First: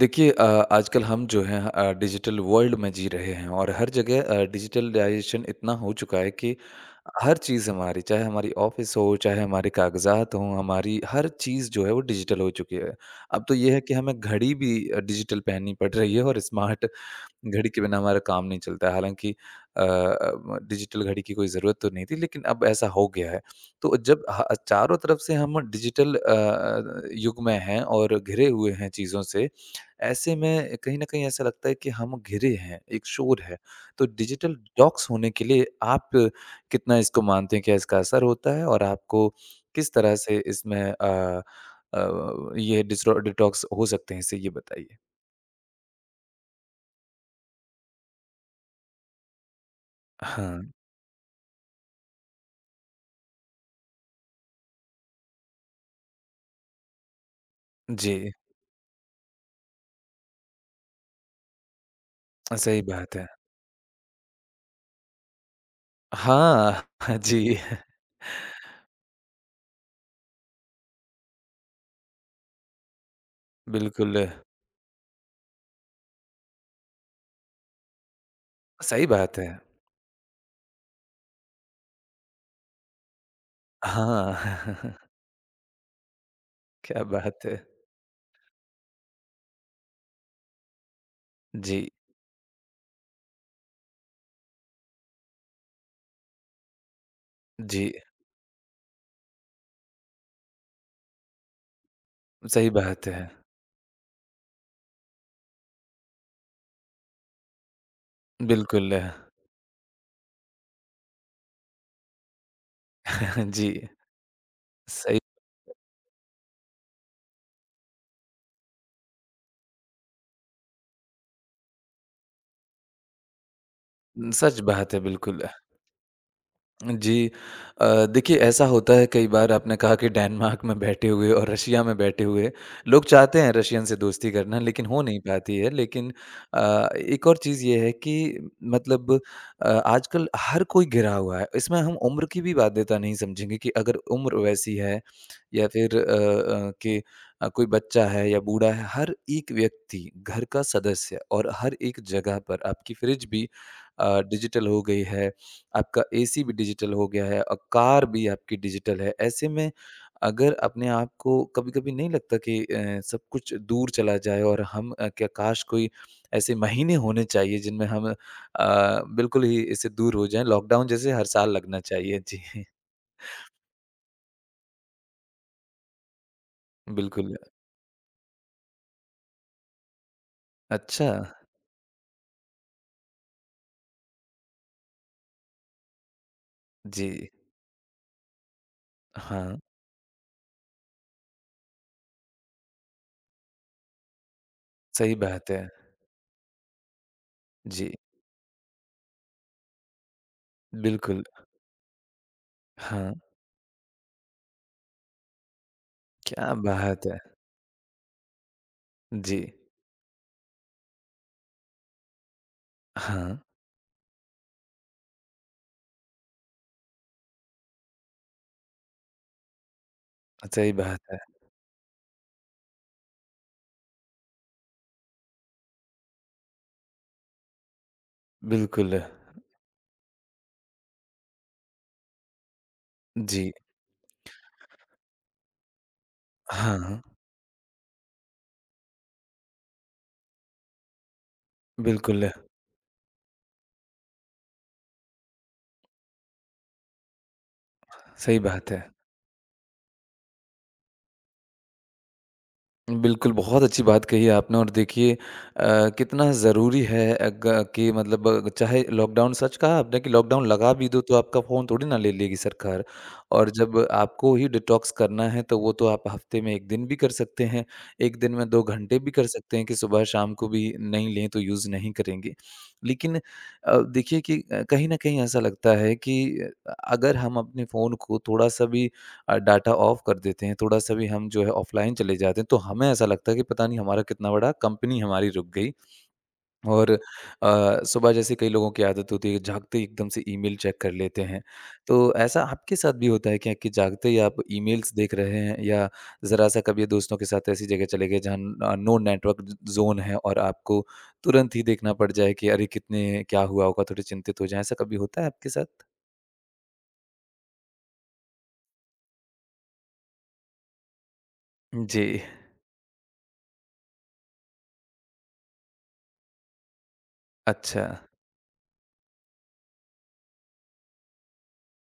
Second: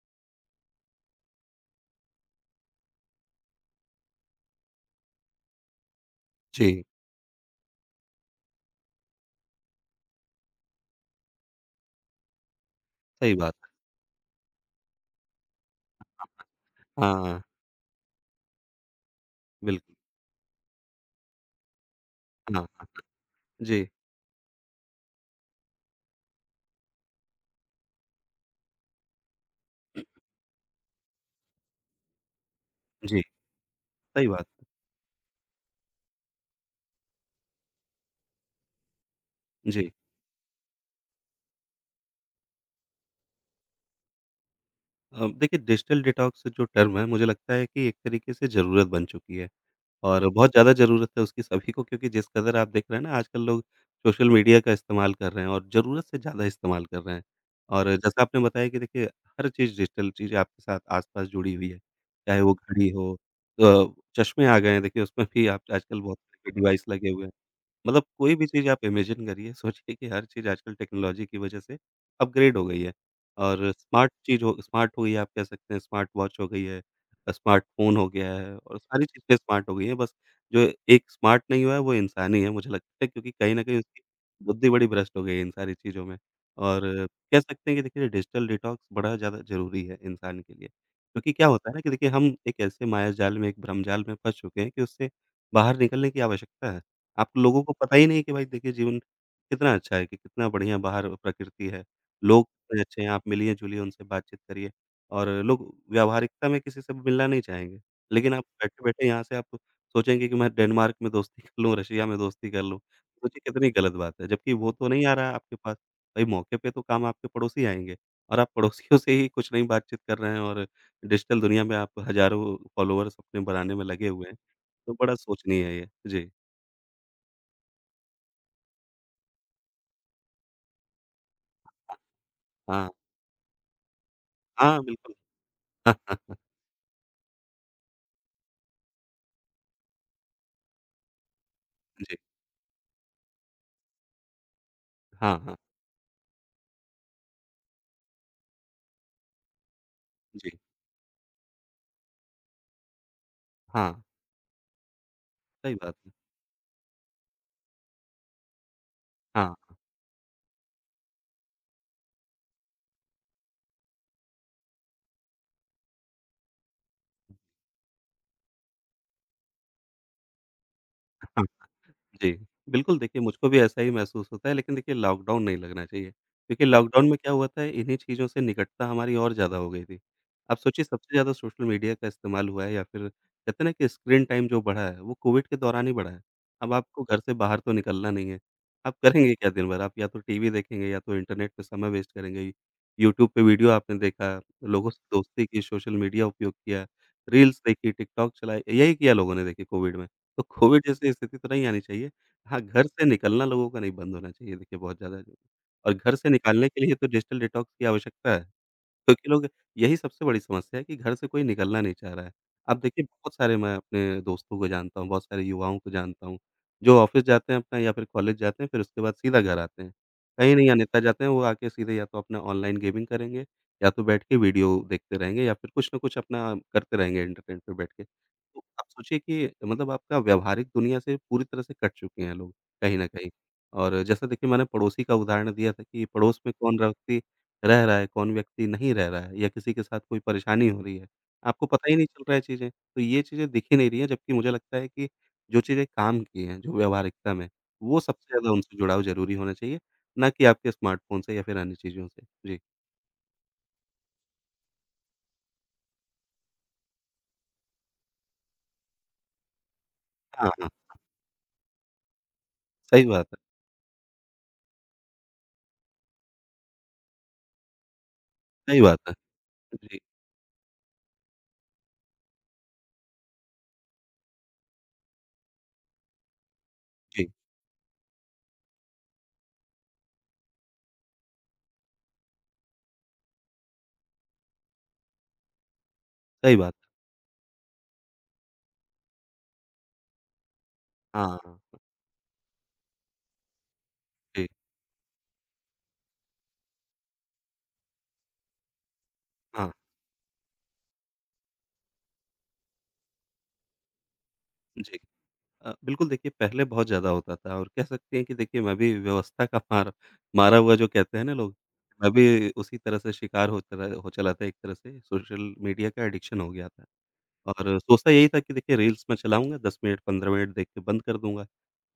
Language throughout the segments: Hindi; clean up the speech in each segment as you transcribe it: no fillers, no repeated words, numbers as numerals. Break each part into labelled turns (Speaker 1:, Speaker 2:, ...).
Speaker 1: देखिए आजकल हम जो हैं डिजिटल वर्ल्ड में जी रहे हैं और हर जगह डिजिटलाइजेशन इतना हो चुका है कि
Speaker 2: जी,
Speaker 1: हर चीज़ हमारी चाहे हमारी ऑफिस हो चाहे हमारे कागजात हों हमारी हर चीज़ जो है वो डिजिटल हो चुकी है।
Speaker 2: सही
Speaker 1: अब तो
Speaker 2: बात
Speaker 1: ये है
Speaker 2: है।
Speaker 1: कि हमें घड़ी भी डिजिटल पहननी पड़ रही है और स्मार्ट
Speaker 2: हाँ,
Speaker 1: घड़ी के बिना हमारा काम नहीं चलता है। हालाँकि अ,
Speaker 2: बिल्कुल,
Speaker 1: म डिजिटल घड़ी की कोई ज़रूरत तो नहीं थी, लेकिन
Speaker 2: हाँ,
Speaker 1: अब ऐसा
Speaker 2: हाँ।
Speaker 1: हो गया है।
Speaker 2: जी,
Speaker 1: तो जब ह चारों तरफ से हम डिजिटल युग में हैं और घिरे हुए हैं चीज़ों से, ऐसे में कहीं न कहीं ऐसा लगता है कि हम घिरे हैं, एक
Speaker 2: जी,
Speaker 1: शोर है। तो
Speaker 2: सही बात
Speaker 1: डिजिटल
Speaker 2: है।
Speaker 1: डिटॉक्स होने के लिए आप कितना इसको मानते हैं, क्या इसका असर होता है? और आपको
Speaker 2: जी।
Speaker 1: किस तरह से इसमें अ अ, ये डिस्ट्रो डिटॉक्स हो सकते हैं इससे, ये बताइए?
Speaker 2: देखिए डिजिटल डिटॉक्स जो टर्म है मुझे लगता है कि एक तरीके से ज़रूरत बन चुकी है और
Speaker 1: हाँ।
Speaker 2: बहुत ज़्यादा ज़रूरत है उसकी सभी को, क्योंकि जिस कदर आप देख रहे हैं ना आजकल लोग सोशल मीडिया का इस्तेमाल कर रहे हैं और ज़रूरत से ज़्यादा इस्तेमाल कर रहे हैं। और जैसा
Speaker 1: जी।
Speaker 2: आपने बताया कि देखिए हर चीज़ डिजिटल चीज़ आपके साथ आस-पास जुड़ी हुई है, चाहे वो
Speaker 1: सही
Speaker 2: घड़ी हो,
Speaker 1: बात है।
Speaker 2: चश्मे आ गए हैं, देखिए उसमें भी आप आजकल बहुत तरीके के
Speaker 1: हाँ,
Speaker 2: डिवाइस लगे हुए हैं।
Speaker 1: जी,
Speaker 2: मतलब कोई भी चीज़ आप इमेजिन करिए, सोचिए कि हर चीज़ आजकल टेक्नोलॉजी की वजह से अपग्रेड हो गई है और
Speaker 1: बिल्कुल,
Speaker 2: स्मार्ट हो गई है, आप कह सकते हैं स्मार्ट वॉच हो गई है, स्मार्टफ़ोन हो गया है और सारी
Speaker 1: सही
Speaker 2: चीज़ें
Speaker 1: बात है।
Speaker 2: स्मार्ट हो गई हैं, बस जो एक स्मार्ट नहीं हुआ है वो इंसान ही है, मुझे लगता है क्योंकि कहीं न कहीं उसकी
Speaker 1: हाँ,
Speaker 2: बुद्धि बड़ी भ्रष्ट हो गई है इन सारी चीज़ों में।
Speaker 1: क्या
Speaker 2: और कह
Speaker 1: बात है।
Speaker 2: सकते हैं कि देखिए डिजिटल डिटॉक्स बड़ा ज़्यादा ज़रूरी है इंसान के लिए, क्योंकि क्या होता है
Speaker 1: जी,
Speaker 2: ना कि देखिए हम एक ऐसे माया जाल में, एक भ्रम जाल में फँस चुके हैं कि उससे बाहर निकलने की आवश्यकता है। आप तो लोगों को
Speaker 1: जी,
Speaker 2: पता ही नहीं कि भाई देखिए जीवन कितना अच्छा है, कि कितना बढ़िया बाहर प्रकृति है, लोग
Speaker 1: सही
Speaker 2: कितने अच्छे
Speaker 1: बात
Speaker 2: हैं, आप
Speaker 1: है।
Speaker 2: मिलिए-जुलिए उनसे बातचीत करिए, और लोग व्यावहारिकता में किसी से मिलना नहीं चाहेंगे। लेकिन आप
Speaker 1: बिल्कुल,
Speaker 2: बैठे-बैठे यहाँ से आप सोचेंगे कि मैं डेनमार्क में दोस्ती कर लूँ, रशिया में दोस्ती कर लूँ, सोचिए
Speaker 1: जी,
Speaker 2: कितनी गलत बात है, जबकि वो तो नहीं आ
Speaker 1: सही
Speaker 2: रहा है आपके पास। भाई मौके पे तो काम आपके पड़ोसी आएँगे, और आप पड़ोसियों से ही कुछ नहीं बातचीत कर रहे हैं और डिजिटल दुनिया में आप हज़ारों फॉलोवर्स अपने बनाने में लगे हुए हैं,
Speaker 1: सच बात
Speaker 2: तो
Speaker 1: है
Speaker 2: बड़ा
Speaker 1: बिल्कुल।
Speaker 2: सोचनीय है ये। जी,
Speaker 1: जी। देखिए ऐसा होता है कई बार आपने कहा कि डेनमार्क में बैठे हुए और रशिया में बैठे हुए
Speaker 2: हाँ।
Speaker 1: लोग चाहते हैं रशियन से दोस्ती करना
Speaker 2: हाँ,
Speaker 1: लेकिन हो
Speaker 2: बिल्कुल।
Speaker 1: नहीं पाती है। लेकिन
Speaker 2: हाँ,
Speaker 1: एक और चीज़ ये है कि मतलब आजकल हर कोई घिरा हुआ है। इसमें हम
Speaker 2: जी।
Speaker 1: उम्र की भी बाध्यता नहीं समझेंगे कि अगर उम्र वैसी है
Speaker 2: हाँ, हाँ।
Speaker 1: या फिर कि कोई बच्चा है या बूढ़ा है, हर एक व्यक्ति घर
Speaker 2: जी।
Speaker 1: का सदस्य और हर एक जगह पर आपकी फ्रिज भी
Speaker 2: हाँ,
Speaker 1: डिजिटल हो गई है।
Speaker 2: सही बात
Speaker 1: आपका
Speaker 2: है।
Speaker 1: एसी भी डिजिटल हो गया है और कार भी आपकी डिजिटल है। ऐसे
Speaker 2: हाँ।
Speaker 1: में अगर अपने आप को कभी-कभी नहीं लगता कि सब कुछ दूर चला जाए और हम क्या काश कोई ऐसे महीने होने चाहिए जिनमें हम बिल्कुल ही इससे दूर हो जाएँ, लॉकडाउन जैसे हर
Speaker 2: हाँ।
Speaker 1: साल लगना चाहिए।
Speaker 2: जी,
Speaker 1: जी,
Speaker 2: बिल्कुल देखिए मुझको भी ऐसा ही महसूस होता है, लेकिन देखिए लॉकडाउन नहीं लगना चाहिए, क्योंकि लॉकडाउन में क्या
Speaker 1: बिल्कुल।
Speaker 2: हुआ था, इन्हीं चीज़ों से निकटता हमारी और ज़्यादा हो गई थी। आप सोचिए
Speaker 1: अच्छा,
Speaker 2: सबसे ज़्यादा सोशल मीडिया का इस्तेमाल हुआ है या फिर कहते हैं ना कि स्क्रीन टाइम जो बढ़ा है वो कोविड के दौरान ही बढ़ा है। अब आपको
Speaker 1: जी।
Speaker 2: घर से बाहर तो निकलना नहीं है, आप करेंगे क्या
Speaker 1: हाँ,
Speaker 2: दिन भर? आप या तो टीवी देखेंगे या तो इंटरनेट पे समय वेस्ट करेंगे, यूट्यूब पे वीडियो आपने देखा, लोगों से
Speaker 1: सही
Speaker 2: दोस्ती
Speaker 1: बात है।
Speaker 2: की, सोशल मीडिया उपयोग किया, रील्स देखी,
Speaker 1: जी,
Speaker 2: टिकटॉक चलाए, यही किया लोगों ने देखिए कोविड में। तो कोविड जैसी
Speaker 1: बिल्कुल।
Speaker 2: स्थिति तो नहीं आनी चाहिए। हाँ, घर से
Speaker 1: हाँ,
Speaker 2: निकलना लोगों का नहीं बंद होना चाहिए देखिए बहुत ज़्यादा। और घर से
Speaker 1: क्या
Speaker 2: निकालने के लिए
Speaker 1: बात
Speaker 2: तो
Speaker 1: है!
Speaker 2: डिजिटल डिटॉक्स की आवश्यकता है। क्योंकि
Speaker 1: जी,
Speaker 2: लोग, यही सबसे बड़ी समस्या है कि घर से कोई निकलना नहीं चाह रहा है। अब देखिए बहुत
Speaker 1: हाँ,
Speaker 2: सारे मैं अपने दोस्तों को जानता हूँ, बहुत सारे युवाओं को जानता हूँ, जो ऑफ़िस जाते हैं अपना या फिर कॉलेज जाते हैं, फिर उसके बाद सीधा घर आते हैं। कहीं नहीं
Speaker 1: सही बात
Speaker 2: अन्यथा
Speaker 1: है।
Speaker 2: जाते हैं, वो आके सीधे या तो अपना ऑनलाइन गेमिंग करेंगे, या तो बैठ के वीडियो देखते रहेंगे या फिर कुछ न कुछ अपना करते रहेंगे इंटरनेट पे बैठ के। तो आप
Speaker 1: बिल्कुल।
Speaker 2: सोचिए कि मतलब आपका व्यावहारिक दुनिया से पूरी तरह से कट चुके हैं लोग, कहीं न कहीं।
Speaker 1: जी,
Speaker 2: और जैसा देखिए मैंने पड़ोसी का उदाहरण दिया था कि पड़ोस में
Speaker 1: हाँ।
Speaker 2: कौन
Speaker 1: हाँ।
Speaker 2: रहती रह रहा है, कौन व्यक्ति नहीं रह रहा है या किसी के साथ कोई परेशानी हो रही है। आपको पता ही नहीं चल
Speaker 1: बिल्कुल,
Speaker 2: रहा है चीज़ें, तो ये चीज़ें दिख ही नहीं रही हैं, जबकि मुझे लगता है कि जो चीज़ें काम की हैं, जो व्यावहारिकता में, वो सबसे
Speaker 1: सही
Speaker 2: ज़्यादा
Speaker 1: बात
Speaker 2: उनसे
Speaker 1: है।
Speaker 2: जुड़ाव ज़रूरी होना चाहिए, ना कि आपके स्मार्टफ़ोन से या फिर अन्य चीज़ों से। जी।
Speaker 1: बिल्कुल, बहुत अच्छी बात कही आपने और देखिए कितना ज़रूरी है अग कि मतलब चाहे लॉकडाउन सच कहा आपने कि लॉकडाउन
Speaker 2: हाँ, हाँ,
Speaker 1: लगा भी दो तो आपका फ़ोन थोड़ी ना ले लेगी सरकार
Speaker 2: सही बात है,
Speaker 1: और जब आपको ही डिटॉक्स करना है तो वो तो आप हफ़्ते में 1 दिन भी कर सकते हैं, 1 दिन में 2
Speaker 2: सही
Speaker 1: घंटे
Speaker 2: बात
Speaker 1: भी
Speaker 2: है।
Speaker 1: कर सकते हैं कि
Speaker 2: जी,
Speaker 1: सुबह शाम को भी नहीं लें तो यूज़ नहीं करेंगे। लेकिन देखिए कि कहीं न कहीं ऐसा लगता है कि अगर
Speaker 2: जी,
Speaker 1: हम अपने फ़ोन को थोड़ा-सा भी डाटा ऑफ कर देते हैं, थोड़ा-सा भी हम जो है ऑफ़लाइन चले जाते हैं, तो हमें ऐसा लगता है कि पता नहीं हमारा कितना बड़ा कंपनी हमारी रुक गई
Speaker 2: सही बात है।
Speaker 1: और सुबह जैसे कई लोगों की आदत होती है कि जागते ही एकदम से ईमेल चेक कर लेते
Speaker 2: हाँ,
Speaker 1: हैं। तो ऐसा आपके साथ भी होता है क्या कि जागते ही आप
Speaker 2: जी,
Speaker 1: ईमेल्स देख रहे हैं या ज़रा-सा कभी दोस्तों के साथ ऐसी जगह चले गए जहाँ नो नेटवर्क ज़
Speaker 2: हाँ,
Speaker 1: ज़ोन है और आपको तुरंत ही देखना पड़ जाए कि अरे! कितने क्या हुआ होगा, थोड़े चिंतित हो जाएँ, ऐसा कभी
Speaker 2: जी।
Speaker 1: होता है आपके साथ?
Speaker 2: बिल्कुल देखिए पहले बहुत ज़्यादा होता था और कह सकते हैं कि देखिए मैं भी व्यवस्था का मारा हुआ जो कहते हैं ना लोग, मैं
Speaker 1: जी,
Speaker 2: भी उसी तरह से शिकार हो चला था, एक तरह से सोशल मीडिया का एडिक्शन हो गया था। और
Speaker 1: अच्छा।
Speaker 2: सोचता यही था कि देखिए रील्स मैं चलाऊँगा 10 मिनट 15 मिनट देख के बंद कर दूँगा।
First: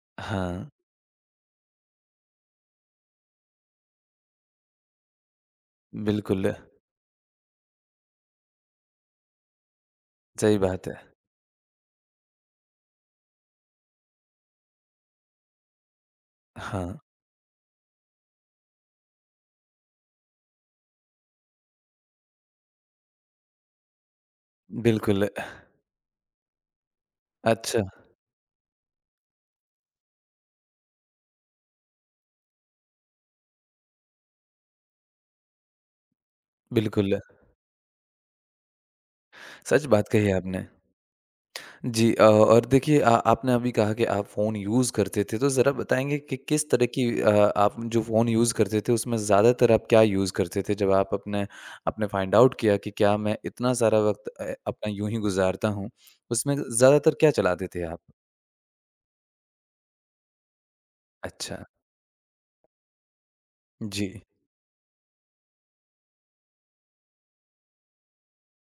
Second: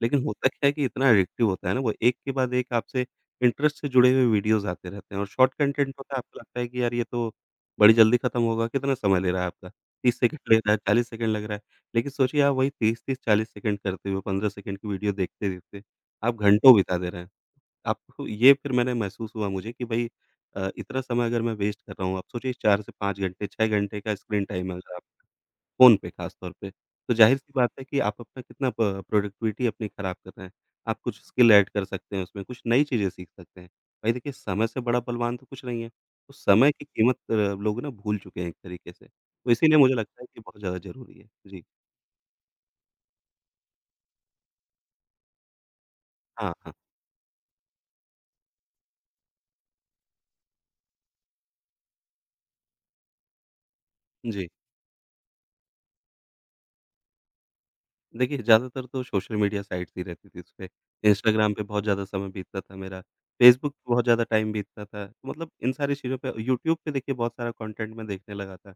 Speaker 2: लेकिन होता
Speaker 1: हाँ,
Speaker 2: क्या है कि इतना एडिक्टिव होता है ना वो, एक के बाद एक आपसे इंटरेस्ट से जुड़े हुए वीडियोज़ आते रहते हैं और शॉर्ट कंटेंट होता है, आपको
Speaker 1: बिल्कुल।
Speaker 2: लगता है कि यार ये तो बड़ी जल्दी खत्म होगा, कितना समय ले रहा है आपका? 30 सेकंड ले
Speaker 1: सही
Speaker 2: रहा है,
Speaker 1: बात है।
Speaker 2: 40 सेकंड लग रहा है। लेकिन सोचिए आप वही 30-30 40 सेकंड करते हुए 15 सेकंड की वीडियो देखते-देखते आप घंटों
Speaker 1: हाँ,
Speaker 2: बिता दे रहे हैं। आपको ये फिर मैंने महसूस हुआ मुझे कि भाई इतना समय अगर मैं वेस्ट कर रहा हूँ, आप सोचिए 4 से 5 घंटे 6 घंटे का स्क्रीन टाइम है अगर आप
Speaker 1: बिल्कुल।
Speaker 2: फ़ोन पे ख़ास तौर पे। तो ज़ाहिर-सी बात
Speaker 1: अच्छा,
Speaker 2: है कि आप अपना कितना प प्रोडक्टिविटी अपनी ख़राब कर रहे हैं। आप कुछ स्किल ऐड कर सकते हैं उसमें, कुछ नई चीज़ें सीख सकते हैं। भाई देखिए समय से बड़ा बलवान तो कुछ नहीं है। तो समय की कीमत
Speaker 1: बिल्कुल,
Speaker 2: लोग ना भूल चुके हैं एक तरीके से। तो इसीलिए
Speaker 1: सच
Speaker 2: मुझे
Speaker 1: बात
Speaker 2: लगता
Speaker 1: कही
Speaker 2: है
Speaker 1: है
Speaker 2: कि बहुत
Speaker 1: आपने।
Speaker 2: ज़्यादा ज़रूरी है। जी।
Speaker 1: जी और देखिए आपने अभी कहा कि आप फ़ोन यूज़ करते थे, तो ज़रा बताएँगे कि
Speaker 2: हाँ,
Speaker 1: किस
Speaker 2: हाँ।
Speaker 1: तरह की आप जो फ़ोन यूज़ करते थे, उसमें ज़्यादातर आप क्या यूज़ करते थे? जब आप अपने आपने फाइंड आउट किया कि क्या मैं इतना सारा वक़्त
Speaker 2: जी।
Speaker 1: अपना यूँ ही गुज़ारता हूँ, उसमें ज़्यादातर क्या चलाते थे आप?
Speaker 2: देखिए ज़्यादातर तो सोशल मीडिया साइट्स ही रहती थी उसपे। इंस्टाग्राम
Speaker 1: अच्छा,
Speaker 2: पे बहुत ज़्यादा समय बीतता था मेरा, फेसबुक पे बहुत
Speaker 1: जी,
Speaker 2: ज़्यादा टाइम बीतता था। तो मतलब इन सारी चीज़ों पे, यूट्यूब पे देखिए बहुत सारा कंटेंट मैं देखने लगा था।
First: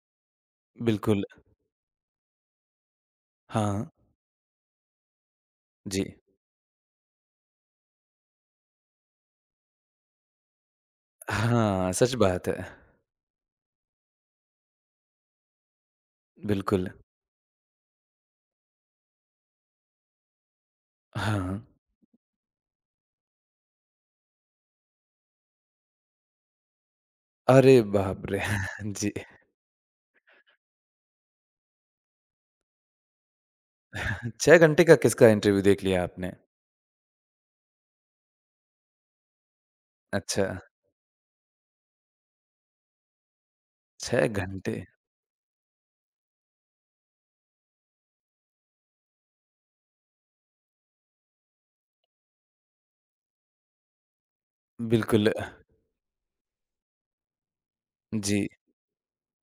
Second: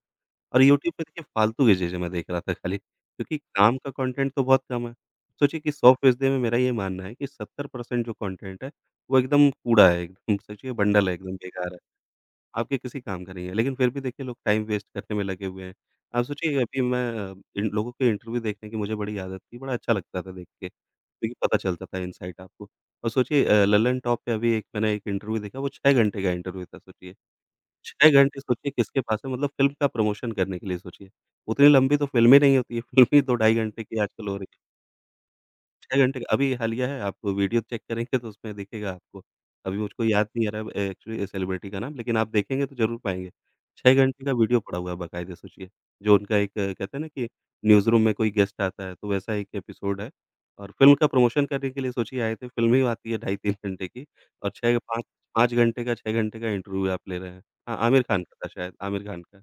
Speaker 2: और यूट्यूब पे
Speaker 1: बिल्कुल।
Speaker 2: देखिए फालतू की चीज़ें मैं देख रहा था खाली, क्योंकि काम
Speaker 1: हाँ,
Speaker 2: का कंटेंट तो बहुत कम है। सोचिए कि 100
Speaker 1: जी।
Speaker 2: फ़ीसदी में मेरा ये मानना है कि 70% जो कंटेंट है, वो एकदम कूड़ा है, एकदम सोचिए बंडल है, एकदम बेकार है।
Speaker 1: हाँ, सच बात है।
Speaker 2: आपके किसी काम का नहीं है, लेकिन फिर भी देखिए लोग टाइम वेस्ट करने में लगे हुए हैं। आप सोचिए, अभी
Speaker 1: बिल्कुल,
Speaker 2: मैं इन लोगों के इंटरव्यू देखने की मुझे बड़ी आदत थी, बड़ा अच्छा लगता था देख के, क्योंकि पता
Speaker 1: हाँ।
Speaker 2: चलता था इनसाइट आपको। और सोचिए लल्लन टॉप पे अभी एक मैंने एक इंटरव्यू देखा, वो 6 घंटे का इंटरव्यू था सोचिए।
Speaker 1: अरे
Speaker 2: 6
Speaker 1: बाप रे!
Speaker 2: घंटे सोचिए किसके
Speaker 1: जी।
Speaker 2: पास है, मतलब फ़िल्म का प्रमोशन करने के लिए सोचिए। उतनी लंबी तो फ़िल्में नहीं होती है, फ़िल्में 2 ढाई घंटे की आजकल हो रही
Speaker 1: 6
Speaker 2: है।
Speaker 1: घंटे का किसका इंटरव्यू देख
Speaker 2: 6
Speaker 1: लिया
Speaker 2: घंटे का
Speaker 1: आपने?
Speaker 2: अभी हालिया है, आप वीडियो चेक करेंगे तो उसमें दिखेगा आपको। अभी मुझको याद
Speaker 1: अच्छा,
Speaker 2: नहीं आ रहा है एक्चुअली सेलिब्रिटी का नाम, लेकिन आप देखेंगे तो ज़रूर पाएँगे। 6 घंटे
Speaker 1: 6
Speaker 2: का वीडियो
Speaker 1: घंटे।
Speaker 2: पड़ा हुआ है बाकायदे सोचिए, जो उनका एक कहते हैं ना कि न्यूज़ रूम में कोई गेस्ट आता है, तो वैसा एक एपिसोड है। और फ़िल्म का प्रमोशन करने के लिए सोचिए आए थे, फ़िल्म ही आती है ढाई 3 घंटे की और 6 5
Speaker 1: बिल्कुल,
Speaker 2: 5 घंटे का 6 घंटे का इंटरव्यू आप ले रहे हैं। हाँ, आमिर खान का
Speaker 1: जी,
Speaker 2: था शायद, आमिर खान का।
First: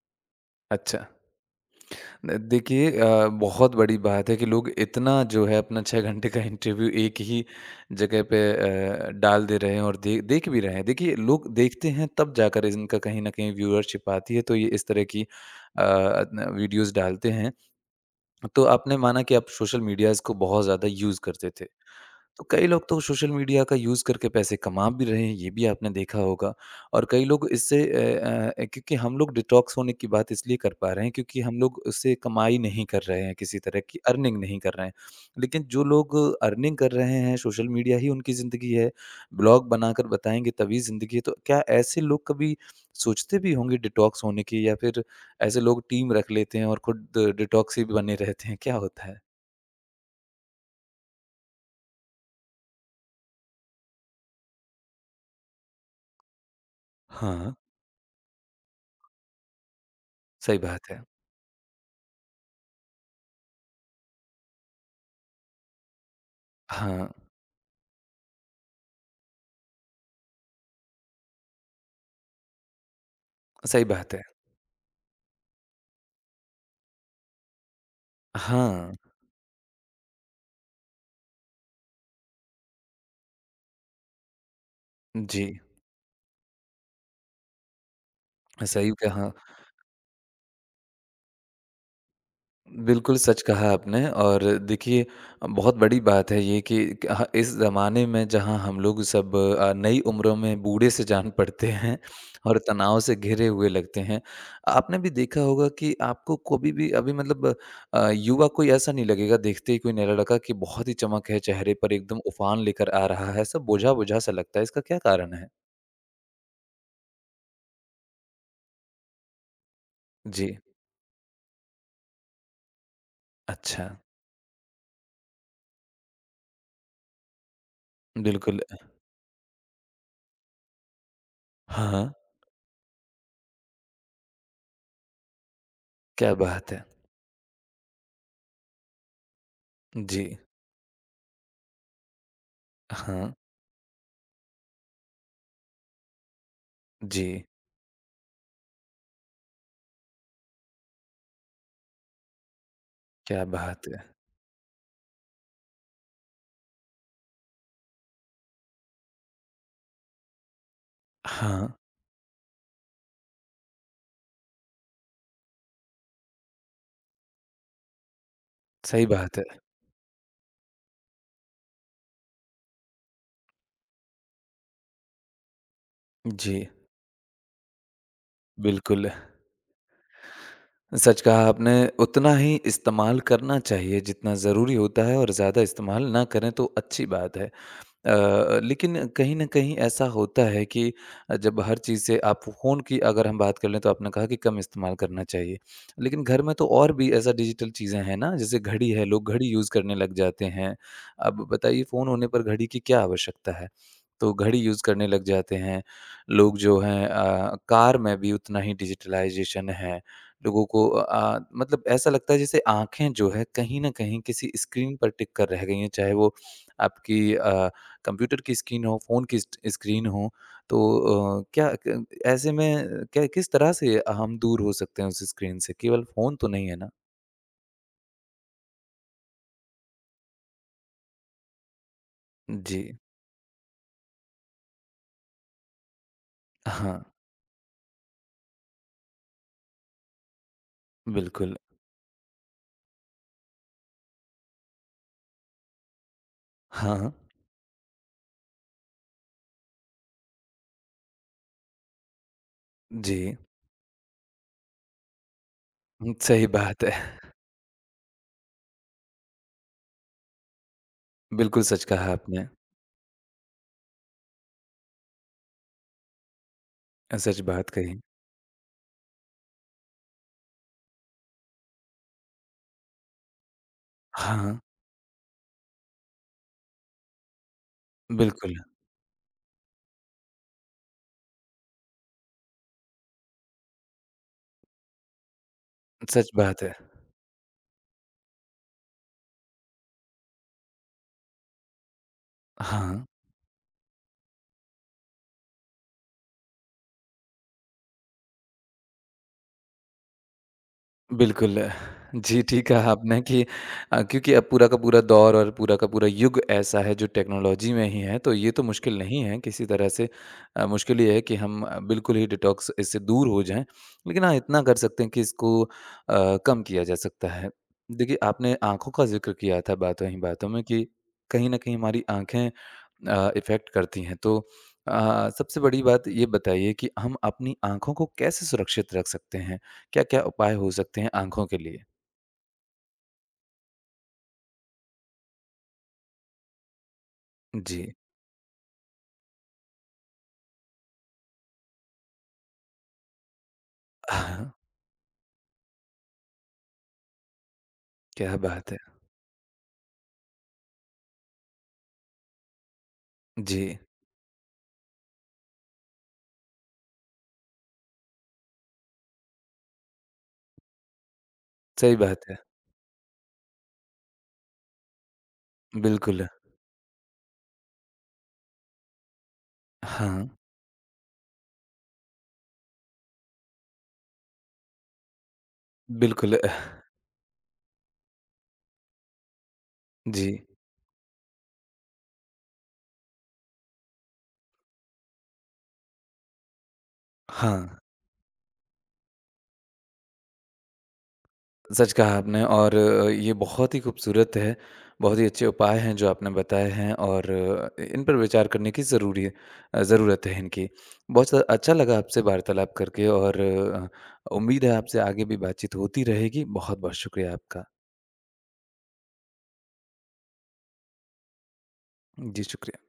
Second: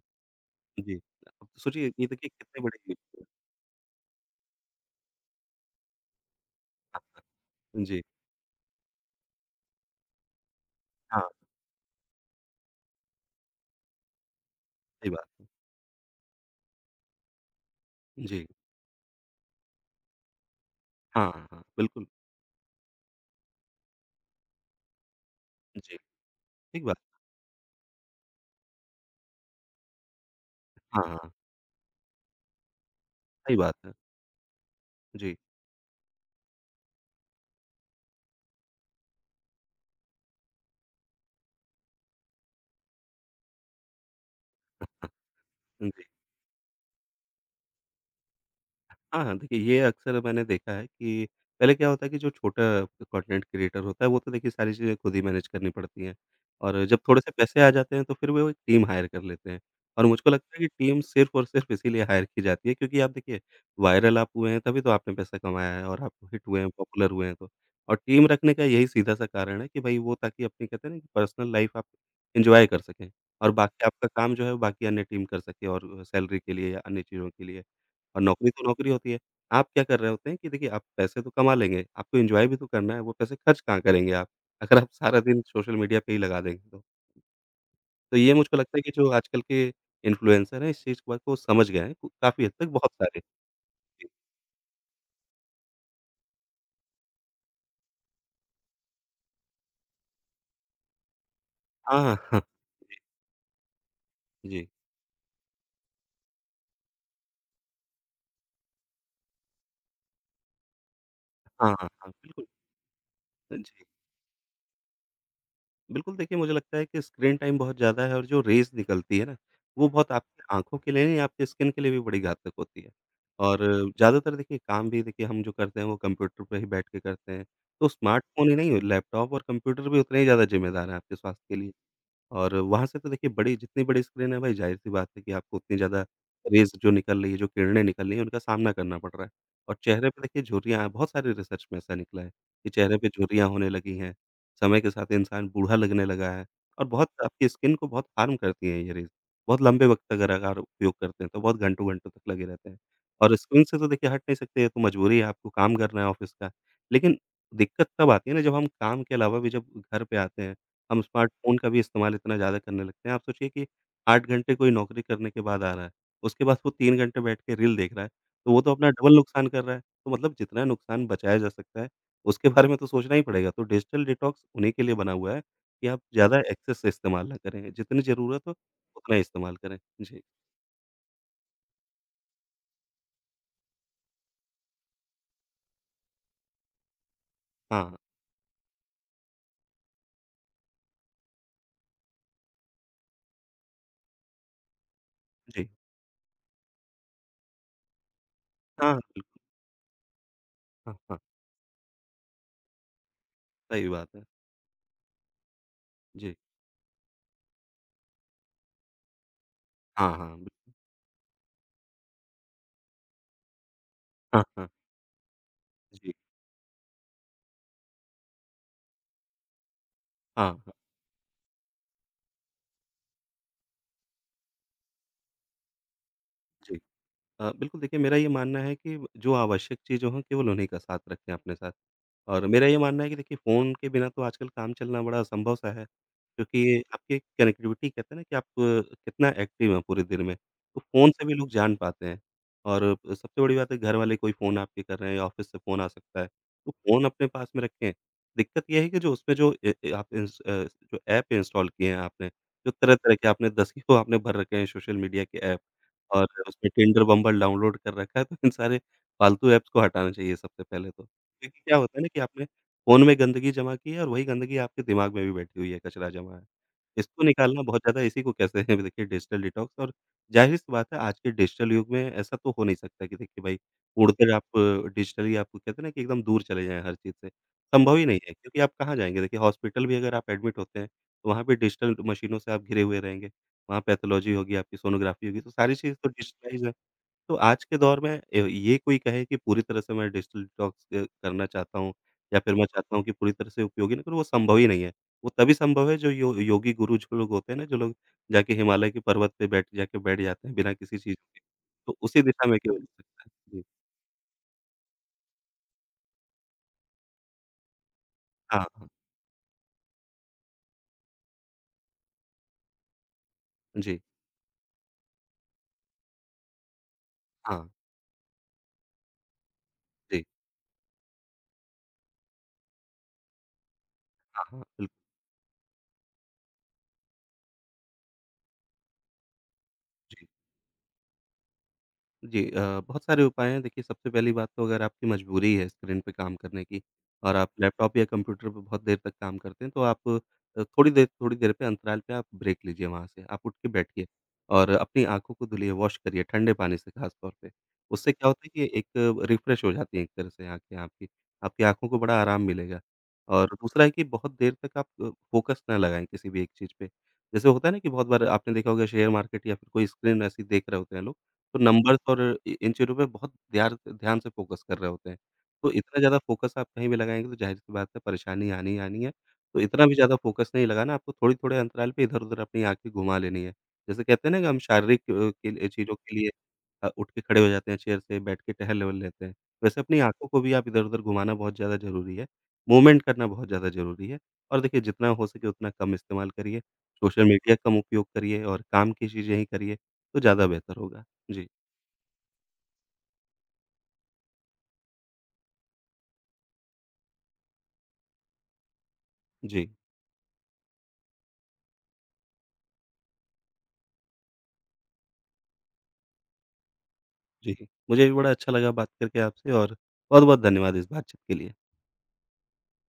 Speaker 2: जी,
Speaker 1: अच्छा।
Speaker 2: अब सोचिए ये देखिए
Speaker 1: न
Speaker 2: कितने बड़े,
Speaker 1: देखिए
Speaker 2: जी,
Speaker 1: बहुत बड़ी बात है कि लोग इतना जो है अपना 6 घंटे का इंटरव्यू एक ही
Speaker 2: हाँ, जी,
Speaker 1: जगह पे डाल दे रहे हैं और दे देख भी रहे हैं। देखिए
Speaker 2: हाँ,
Speaker 1: लोग देखते हैं तब जाकर इनका कहीं न कहीं व्यूअरशिप आती है, तो ये इस तरह
Speaker 2: सही
Speaker 1: की
Speaker 2: बात है।
Speaker 1: न वीडियोज़ डालते हैं।
Speaker 2: जी।
Speaker 1: तो आपने माना कि आप सोशल मीडियाज़ को बहुत ज़्यादा यूज़
Speaker 2: हाँ, हाँ,
Speaker 1: करते
Speaker 2: हाँ,
Speaker 1: थे।
Speaker 2: बिल्कुल।
Speaker 1: तो कई लोग तो सोशल मीडिया का यूज़ करके पैसे कमा भी रहे हैं, ये भी आपने
Speaker 2: जी,
Speaker 1: देखा होगा
Speaker 2: ठीक बात
Speaker 1: और
Speaker 2: है।
Speaker 1: कई लोग इससे क्योंकि हम लोग डिटॉक्स होने की बात इसलिए कर पा
Speaker 2: हाँ,
Speaker 1: रहे हैं
Speaker 2: हाँ,
Speaker 1: क्योंकि हम लोग उससे कमाई नहीं कर रहे हैं,
Speaker 2: सही
Speaker 1: किसी
Speaker 2: बात
Speaker 1: तरह
Speaker 2: है।
Speaker 1: की अर्निंग नहीं कर रहे हैं।
Speaker 2: जी,
Speaker 1: लेकिन जो लोग अर्निंग कर रहे हैं, सोशल मीडिया ही उनकी ज़िंदगी है, ब्लॉग बनाकर बताएँगे तभी ज़िंदगी है, तो क्या ऐसे लोग कभी सोचते भी होंगे डिटॉक्स होने की या फिर
Speaker 2: हाँ।
Speaker 1: ऐसे लोग
Speaker 2: हुँ।
Speaker 1: टीम रख लेते हैं और खुद डिटॉक्स ही बने रहते हैं, क्या होता है?
Speaker 2: हाँ, हाँ, देखिए ये अक्सर मैंने देखा है कि पहले क्या होता है कि जो छोटा कंटेंट क्रिएटर होता है वो तो देखिए सारी चीज़ें खुद ही मैनेज करनी पड़ती हैं, और जब थोड़े से
Speaker 1: हाँ,
Speaker 2: पैसे आ जाते हैं तो फिर वो एक टीम हायर कर लेते हैं, और मुझको
Speaker 1: सही
Speaker 2: लगता है कि
Speaker 1: बात है।
Speaker 2: टीम सिर्फ़ और सिर्फ़ इसीलिए हायर की जाती है, क्योंकि आप देखिए वायरल आप हुए हैं तभी तो आपने पैसा कमाया है और आप हिट हुए हैं, पॉपुलर
Speaker 1: हाँ।
Speaker 2: हुए हैं तो। और टीम रखने का यही सीधा-सा कारण है कि भई वो, ताकि अपनी कहते हैं ना कि पर्सनल लाइफ़ आप एन्जॉय कर सकें, और
Speaker 1: सही
Speaker 2: बाकी आपका
Speaker 1: बात है।
Speaker 2: काम जो है बाकी अन्य टीम कर सके और सैलरी के लिए या अन्य चीज़ों के लिए। और नौकरी तो नौकरी
Speaker 1: हाँ,
Speaker 2: होती है। आप क्या कर रहे होते हैं कि देखिए आप पैसे तो कमा लेंगे, आपको एन्जॉय भी तो करना है, वो पैसे खर्च कहाँ करेंगे आप, अगर आप सारा दिन
Speaker 1: जी।
Speaker 2: सोशल मीडिया पे ही लगा देंगे तो। तो ये मुझको लगता है
Speaker 1: सही
Speaker 2: कि जो
Speaker 1: कहा।
Speaker 2: आजकल के इन्फ्लुएंसर हैं इस चीज़ को समझ गए हैं, काफ़ी हद तक बहुत
Speaker 1: बिल्कुल
Speaker 2: सारे।
Speaker 1: सच कहा आपने
Speaker 2: जी।
Speaker 1: और देखिए बहुत बड़ी बात है ये कि कहा इस ज़माने में जहाँ हम लोग सब नई उम्रों में बूढ़े से जान पड़ते हैं
Speaker 2: हाँ, हाँ। हाँ।
Speaker 1: और
Speaker 2: जी,
Speaker 1: तनाव से घिरे हुए लगते हैं।
Speaker 2: जी।
Speaker 1: आपने भी देखा होगा कि आपको कभी भी अभी मतलब युवा कोई ऐसा नहीं लगेगा देखते ही कोई नया लड़का कि बहुत ही चमक है
Speaker 2: हाँ,
Speaker 1: चेहरे
Speaker 2: हाँ,
Speaker 1: पर
Speaker 2: हाँ,
Speaker 1: एकदम
Speaker 2: बिल्कुल।
Speaker 1: उफ़ान लेकर आ रहा है।
Speaker 2: हाँ,
Speaker 1: सब
Speaker 2: जी।
Speaker 1: बोझा-बोझा सा लगता है। इसका क्या कारण है?
Speaker 2: बिल्कुल, देखिए मुझे लगता है कि स्क्रीन टाइम बहुत ज़्यादा है और जो रेज़ निकलती है ना, वो बहुत आपकी
Speaker 1: जी।
Speaker 2: आँखों के लिए नहीं, आपके स्किन के लिए भी बड़ी घातक होती है। और
Speaker 1: अच्छा।
Speaker 2: ज़्यादातर देखिए काम भी देखिए हम जो करते हैं वो कंप्यूटर पे ही बैठ के करते हैं। तो स्मार्टफ़ोन ही
Speaker 1: बिल्कुल।
Speaker 2: नहीं, लैपटॉप और कंप्यूटर भी उतने ही ज़्यादा ज़िम्मेदार हैं आपके स्वास्थ्य के लिए।
Speaker 1: हाँ। हाँ।
Speaker 2: और वहाँ से तो देखिए बड़ी जितनी बड़ी स्क्रीन है भाई, ज़ाहिर-सी बात है कि आपको उतनी ज़्यादा
Speaker 1: क्या बात
Speaker 2: रेज़
Speaker 1: है!
Speaker 2: जो निकल रही है, जो किरणें निकल रही हैं, उनका सामना करना पड़ रहा है। और चेहरे पे
Speaker 1: जी।
Speaker 2: देखिए झुर्रियाँ, बहुत सारे रिसर्च में ऐसा निकला है कि चेहरे पे
Speaker 1: हाँ,
Speaker 2: झुर्रियाँ होने लगी हैं, समय के साथ इंसान बूढ़ा लगने लगा है और बहुत
Speaker 1: जी,
Speaker 2: आपकी स्किन को बहुत हार्म करती हैं ये रेज़। बहुत लंबे वक़्त तक लगातार उपयोग करते हैं तो बहुत घंटों-घंटों तक लगे रहते हैं। और
Speaker 1: क्या
Speaker 2: स्क्रीन से
Speaker 1: बात
Speaker 2: तो
Speaker 1: है!
Speaker 2: देखिए हट नहीं सकते, ये तो मजबूरी है, आपको काम करना है ऑफ़िस का। लेकिन दिक्कत तब आती है ना जब हम काम के अलावा भी जब घर पे आते हैं, हम स्मार्टफ़ोन
Speaker 1: हाँ,
Speaker 2: का भी इस्तेमाल इतना ज़्यादा करने लगते हैं। आप सोचिए कि 8 घंटे कोई नौकरी करने के बाद आ रहा है, उसके बाद वो 3 घंटे बैठ के रील देख रहा है, तो वो तो अपना
Speaker 1: सही
Speaker 2: डबल
Speaker 1: बात है।
Speaker 2: नुकसान कर रहा है। तो मतलब जितना नुकसान बचाया जा सकता है, उसके बारे में तो सोचना ही पड़ेगा। तो डिजिटल डिटॉक्स उन्हीं के लिए बना हुआ है कि आप ज़्यादा
Speaker 1: जी,
Speaker 2: एक्सेस से इस्तेमाल ना करें, जितनी ज़रूरत हो
Speaker 1: बिल्कुल।
Speaker 2: उतना ही इस्तेमाल करें। जी,
Speaker 1: सच कहा आपने, उतना ही इस्तेमाल करना चाहिए जितना ज़रूरी होता है और ज़्यादा इस्तेमाल ना करें तो अच्छी बात है।
Speaker 2: हाँ,
Speaker 1: लेकिन कहीं न कहीं ऐसा होता है कि जब हर चीज़ से आप फ़ोन की अगर हम बात कर लें तो आपने कहा कि कम इस्तेमाल करना चाहिए।
Speaker 2: जी,
Speaker 1: लेकिन घर में तो और भी ऐसा डिजिटल चीज़ें हैं ना जैसे घड़ी
Speaker 2: हाँ,
Speaker 1: है, लोग
Speaker 2: बिल्कुल,
Speaker 1: घड़ी यूज़ करने लग जाते हैं।
Speaker 2: हाँ, हाँ,
Speaker 1: अब बताइए फ़ोन होने पर घड़ी की क्या आवश्यकता है?
Speaker 2: सही बात है।
Speaker 1: तो घड़ी यूज़ करने लग जाते हैं।
Speaker 2: जी,
Speaker 1: लोग जो हैं कार में भी उतना ही डिजिटलाइज़ेशन है।
Speaker 2: हाँ, हाँ, बिल
Speaker 1: लोगों को मतलब ऐसा लगता है जैसे आँखें जो है कहीं न कहीं
Speaker 2: हाँ,
Speaker 1: किसी
Speaker 2: हाँ,
Speaker 1: स्क्रीन पर टिक कर रह गई हैं, चाहे
Speaker 2: जी,
Speaker 1: वो आपकी कंप्यूटर की स्क्रीन हो, फ़ोन की स्ट स्क्रीन हो,
Speaker 2: हाँ, हाँ,
Speaker 1: तो अ, क्या क ऐसे में क्या किस तरह से हम दूर हो सकते हैं उस स्क्रीन से? केवल फ़ोन तो नहीं है
Speaker 2: जी।
Speaker 1: ना?
Speaker 2: बिल्कुल देखिए मेरा ये मानना है कि जो आवश्यक चीज़ें हों केवल उन्हीं का साथ रखें अपने साथ। और मेरा ये
Speaker 1: जी।
Speaker 2: मानना है कि देखिए फ़ोन के बिना तो आजकल काम चलना बड़ा असंभव-सा है, क्योंकि
Speaker 1: हाँ,
Speaker 2: आपकी कनेक्टिविटी कहते हैं ना कि आप कितना एक्टिव हैं पूरे दिन में, तो फ़ोन से भी लोग
Speaker 1: बिल्कुल।
Speaker 2: जान पाते हैं। और सबसे बड़ी बात है, घर वाले कोई फ़ोन आपके कर रहे हैं या ऑफ़िस से फ़ोन आ सकता है, तो
Speaker 1: हाँ,
Speaker 2: फ़ोन
Speaker 1: हाँ।
Speaker 2: अपने पास में रखें। दिक्कत ये है कि जो उसमें जो ए ए आप इंस अ, जो ऐप इंस्टॉल किए हैं आपने, जो तरह-तरह के
Speaker 1: जी।
Speaker 2: आपने दसियों आपने भर रखे हैं सोशल मीडिया के ऐप।
Speaker 1: हुँ,
Speaker 2: और
Speaker 1: सही
Speaker 2: उसमें
Speaker 1: बात है।
Speaker 2: टिंडर बम्बर डाउनलोड कर रखा है, तो इन सारे फालतू ऐप्स को हटाना चाहिए सबसे पहले तो। क्योंकि
Speaker 1: बिल्कुल
Speaker 2: क्या
Speaker 1: सच
Speaker 2: होता है ना
Speaker 1: कहा
Speaker 2: कि आपने
Speaker 1: आपने।
Speaker 2: फ़ोन में गंदगी जमा की है और वही गंदगी आपके दिमाग में भी बैठी हुई है, कचरा जमा है। इसको
Speaker 1: सच
Speaker 2: निकालना
Speaker 1: बात
Speaker 2: बहुत
Speaker 1: कही।
Speaker 2: ज़्यादा, इसी को कहते हैं देखिए डिजिटल डिटॉक्स। और ज़ाहिर-सी बात है आज के डिजिटल युग में ऐसा तो हो नहीं सकता कि देखिए भाई उड़कर आप
Speaker 1: हाँ,
Speaker 2: डिजिटली आप कहते हैं ना कि एकदम दूर चले जाएँ हर चीज़ से, संभव ही नहीं है
Speaker 1: बिल्कुल।
Speaker 2: क्योंकि आप कहाँ जाएँगे? देखिए हॉस्पिटल भी अगर आप एडमिट होते हैं, तो वहाँ भी डिजिटल मशीनों से आप घिरे हुए रहेंगे। वहाँ पैथोलॉजी होगी, आपकी सोनोग्राफी होगी, तो सारी चीज़ तो
Speaker 1: सच बात
Speaker 2: डिजिटाइज़ है।
Speaker 1: है।
Speaker 2: तो आज के दौर में ये कोई कहे कि पूरी तरह से मैं डिजिटल डिटॉक्स करना चाहता हूँ या फिर मैं चाहता हूँ
Speaker 1: हाँ।
Speaker 2: कि पूरी तरह से उपयोगी ना करूँ, वो संभव ही नहीं है। वो तभी संभव है जो यो योगी गुरु जो लोग होते हैं ना, जो लोग जाके हिमालय के पर्वत पे बैठ जाके बैठ जाते हैं बिना किसी चीज़ के,
Speaker 1: बिल्कुल।
Speaker 2: तो उसी
Speaker 1: जी,
Speaker 2: दिशा में
Speaker 1: ठीक
Speaker 2: केवल
Speaker 1: कहा आपने
Speaker 2: सकता
Speaker 1: कि
Speaker 2: है। जी।
Speaker 1: क्योंकि अब पूरा का पूरा दौर और पूरा का पूरा युग ऐसा है जो टेक्नोलॉजी में ही है, तो ये तो
Speaker 2: हाँ, हाँ।
Speaker 1: मुश्किल नहीं है किसी तरह से। मुश्किल ये है कि हम बिल्कुल ही डिटॉक्स इससे दूर हो जाएँ।
Speaker 2: जी।
Speaker 1: लेकिन हाँ, इतना कर सकते हैं कि इसको कम किया जा सकता है।
Speaker 2: हाँ।
Speaker 1: देखिए, आपने आँखों का ज़िक्र किया था बातों ही
Speaker 2: जी।
Speaker 1: बातों में कि कहीं न कहीं हमारी आँखें इफ़ेक्ट करती हैं। तो
Speaker 2: हाँ, हाँ। बिल्कुल,
Speaker 1: अ, सबसे बड़ी बात ये बताइए कि हम अपनी आँखों को कैसे सुरक्षित रख सकते हैं? क्या-क्या
Speaker 2: जी।
Speaker 1: उपाय हो सकते हैं आँखों के लिए?
Speaker 2: जी, बहुत सारे उपाय हैं। देखिए, सबसे पहली बात तो अगर आपकी मजबूरी है स्क्रीन पे काम करने की और आप
Speaker 1: जी।
Speaker 2: लैपटॉप या कंप्यूटर पे बहुत देर तक काम करते हैं, तो आप थोड़ी देर पे अंतराल पे आप ब्रेक लीजिए वहाँ से। आप उठ के बैठिए
Speaker 1: हाँ,
Speaker 2: और अपनी आँखों को धुलिए, वॉश करिए ठंडे पानी से ख़ास तौर पे। उससे क्या
Speaker 1: क्या
Speaker 2: होता है कि
Speaker 1: बात है!
Speaker 2: एक रिफ्रेश हो जाती हैं एक तरह से आँखें आपकी। आपकी आँखों को बड़ा आराम मिलेगा और
Speaker 1: जी,
Speaker 2: दूसरा है कि बहुत देर तक आप फ़ोकस ना लगाएँ किसी भी एक चीज़ पे। जैसे होता है ना कि बहुत बार आपने देखा होगा शेयर मार्केट या फिर कोई स्क्रीन ऐसी देख रहे होते हैं लोग, तो
Speaker 1: सही
Speaker 2: नंबर्स और
Speaker 1: बात है।
Speaker 2: इ इन चीज़ों पे बहुत ध्यान ध्यान से फ़ोकस कर रहे होते हैं। तो इतना ज़्यादा
Speaker 1: बिल्कुल,
Speaker 2: फ़ोकस आप कहीं भी लगाएँगे तो ज़ाहिर-सी बात है परेशानी आनी ही आनी है। तो इतना भी ज़्यादा
Speaker 1: हाँ,
Speaker 2: फ़ोकस नहीं लगाना, आपको थोड़े-थोड़े अंतराल पे इधर-उधर अपनी आँखें घुमा लेनी है। जैसे कहते हैं ना कि हम शारीरिक के लिए चीज़ों के लिए
Speaker 1: बिल्कुल।
Speaker 2: उठ के खड़े हो जाते हैं चेयर से, बैठ के टहल-वहल लेते हैं। वैसे अपनी
Speaker 1: जी,
Speaker 2: आँखों को भी आप इधर-उधर घुमाना बहुत ज़्यादा ज़रूरी है। मूवमेंट करना बहुत ज़्यादा ज़रूरी है और देखिए जितना हो सके उतना कम इस्तेमाल करिए, सोशल मीडिया
Speaker 1: हाँ,
Speaker 2: का कम उपयोग करिए और काम की चीज़ें ही करिए, तो ज़्यादा बेहतर होगा। जी,
Speaker 1: सच कहा आपने और ये बहुत ही खूबसूरत है, बहुत ही अच्छे उपाय हैं जो आपने बताए हैं और इन पर विचार करने की ज़रूरी
Speaker 2: जी,
Speaker 1: ज़रूरत है इनकी। बहुत ज़्यादा अच्छा लगा आपसे वार्तालाप करके और उम्मीद है आपसे आगे भी बातचीत होती रहेगी। बहुत-बहुत शुक्रिया
Speaker 2: जी।
Speaker 1: आपका।
Speaker 2: मुझे भी बड़ा अच्छा लगा बात करके आपसे और बहुत-बहुत धन्यवाद इस बातचीत के लिए।
Speaker 1: जी, शुक्रिया।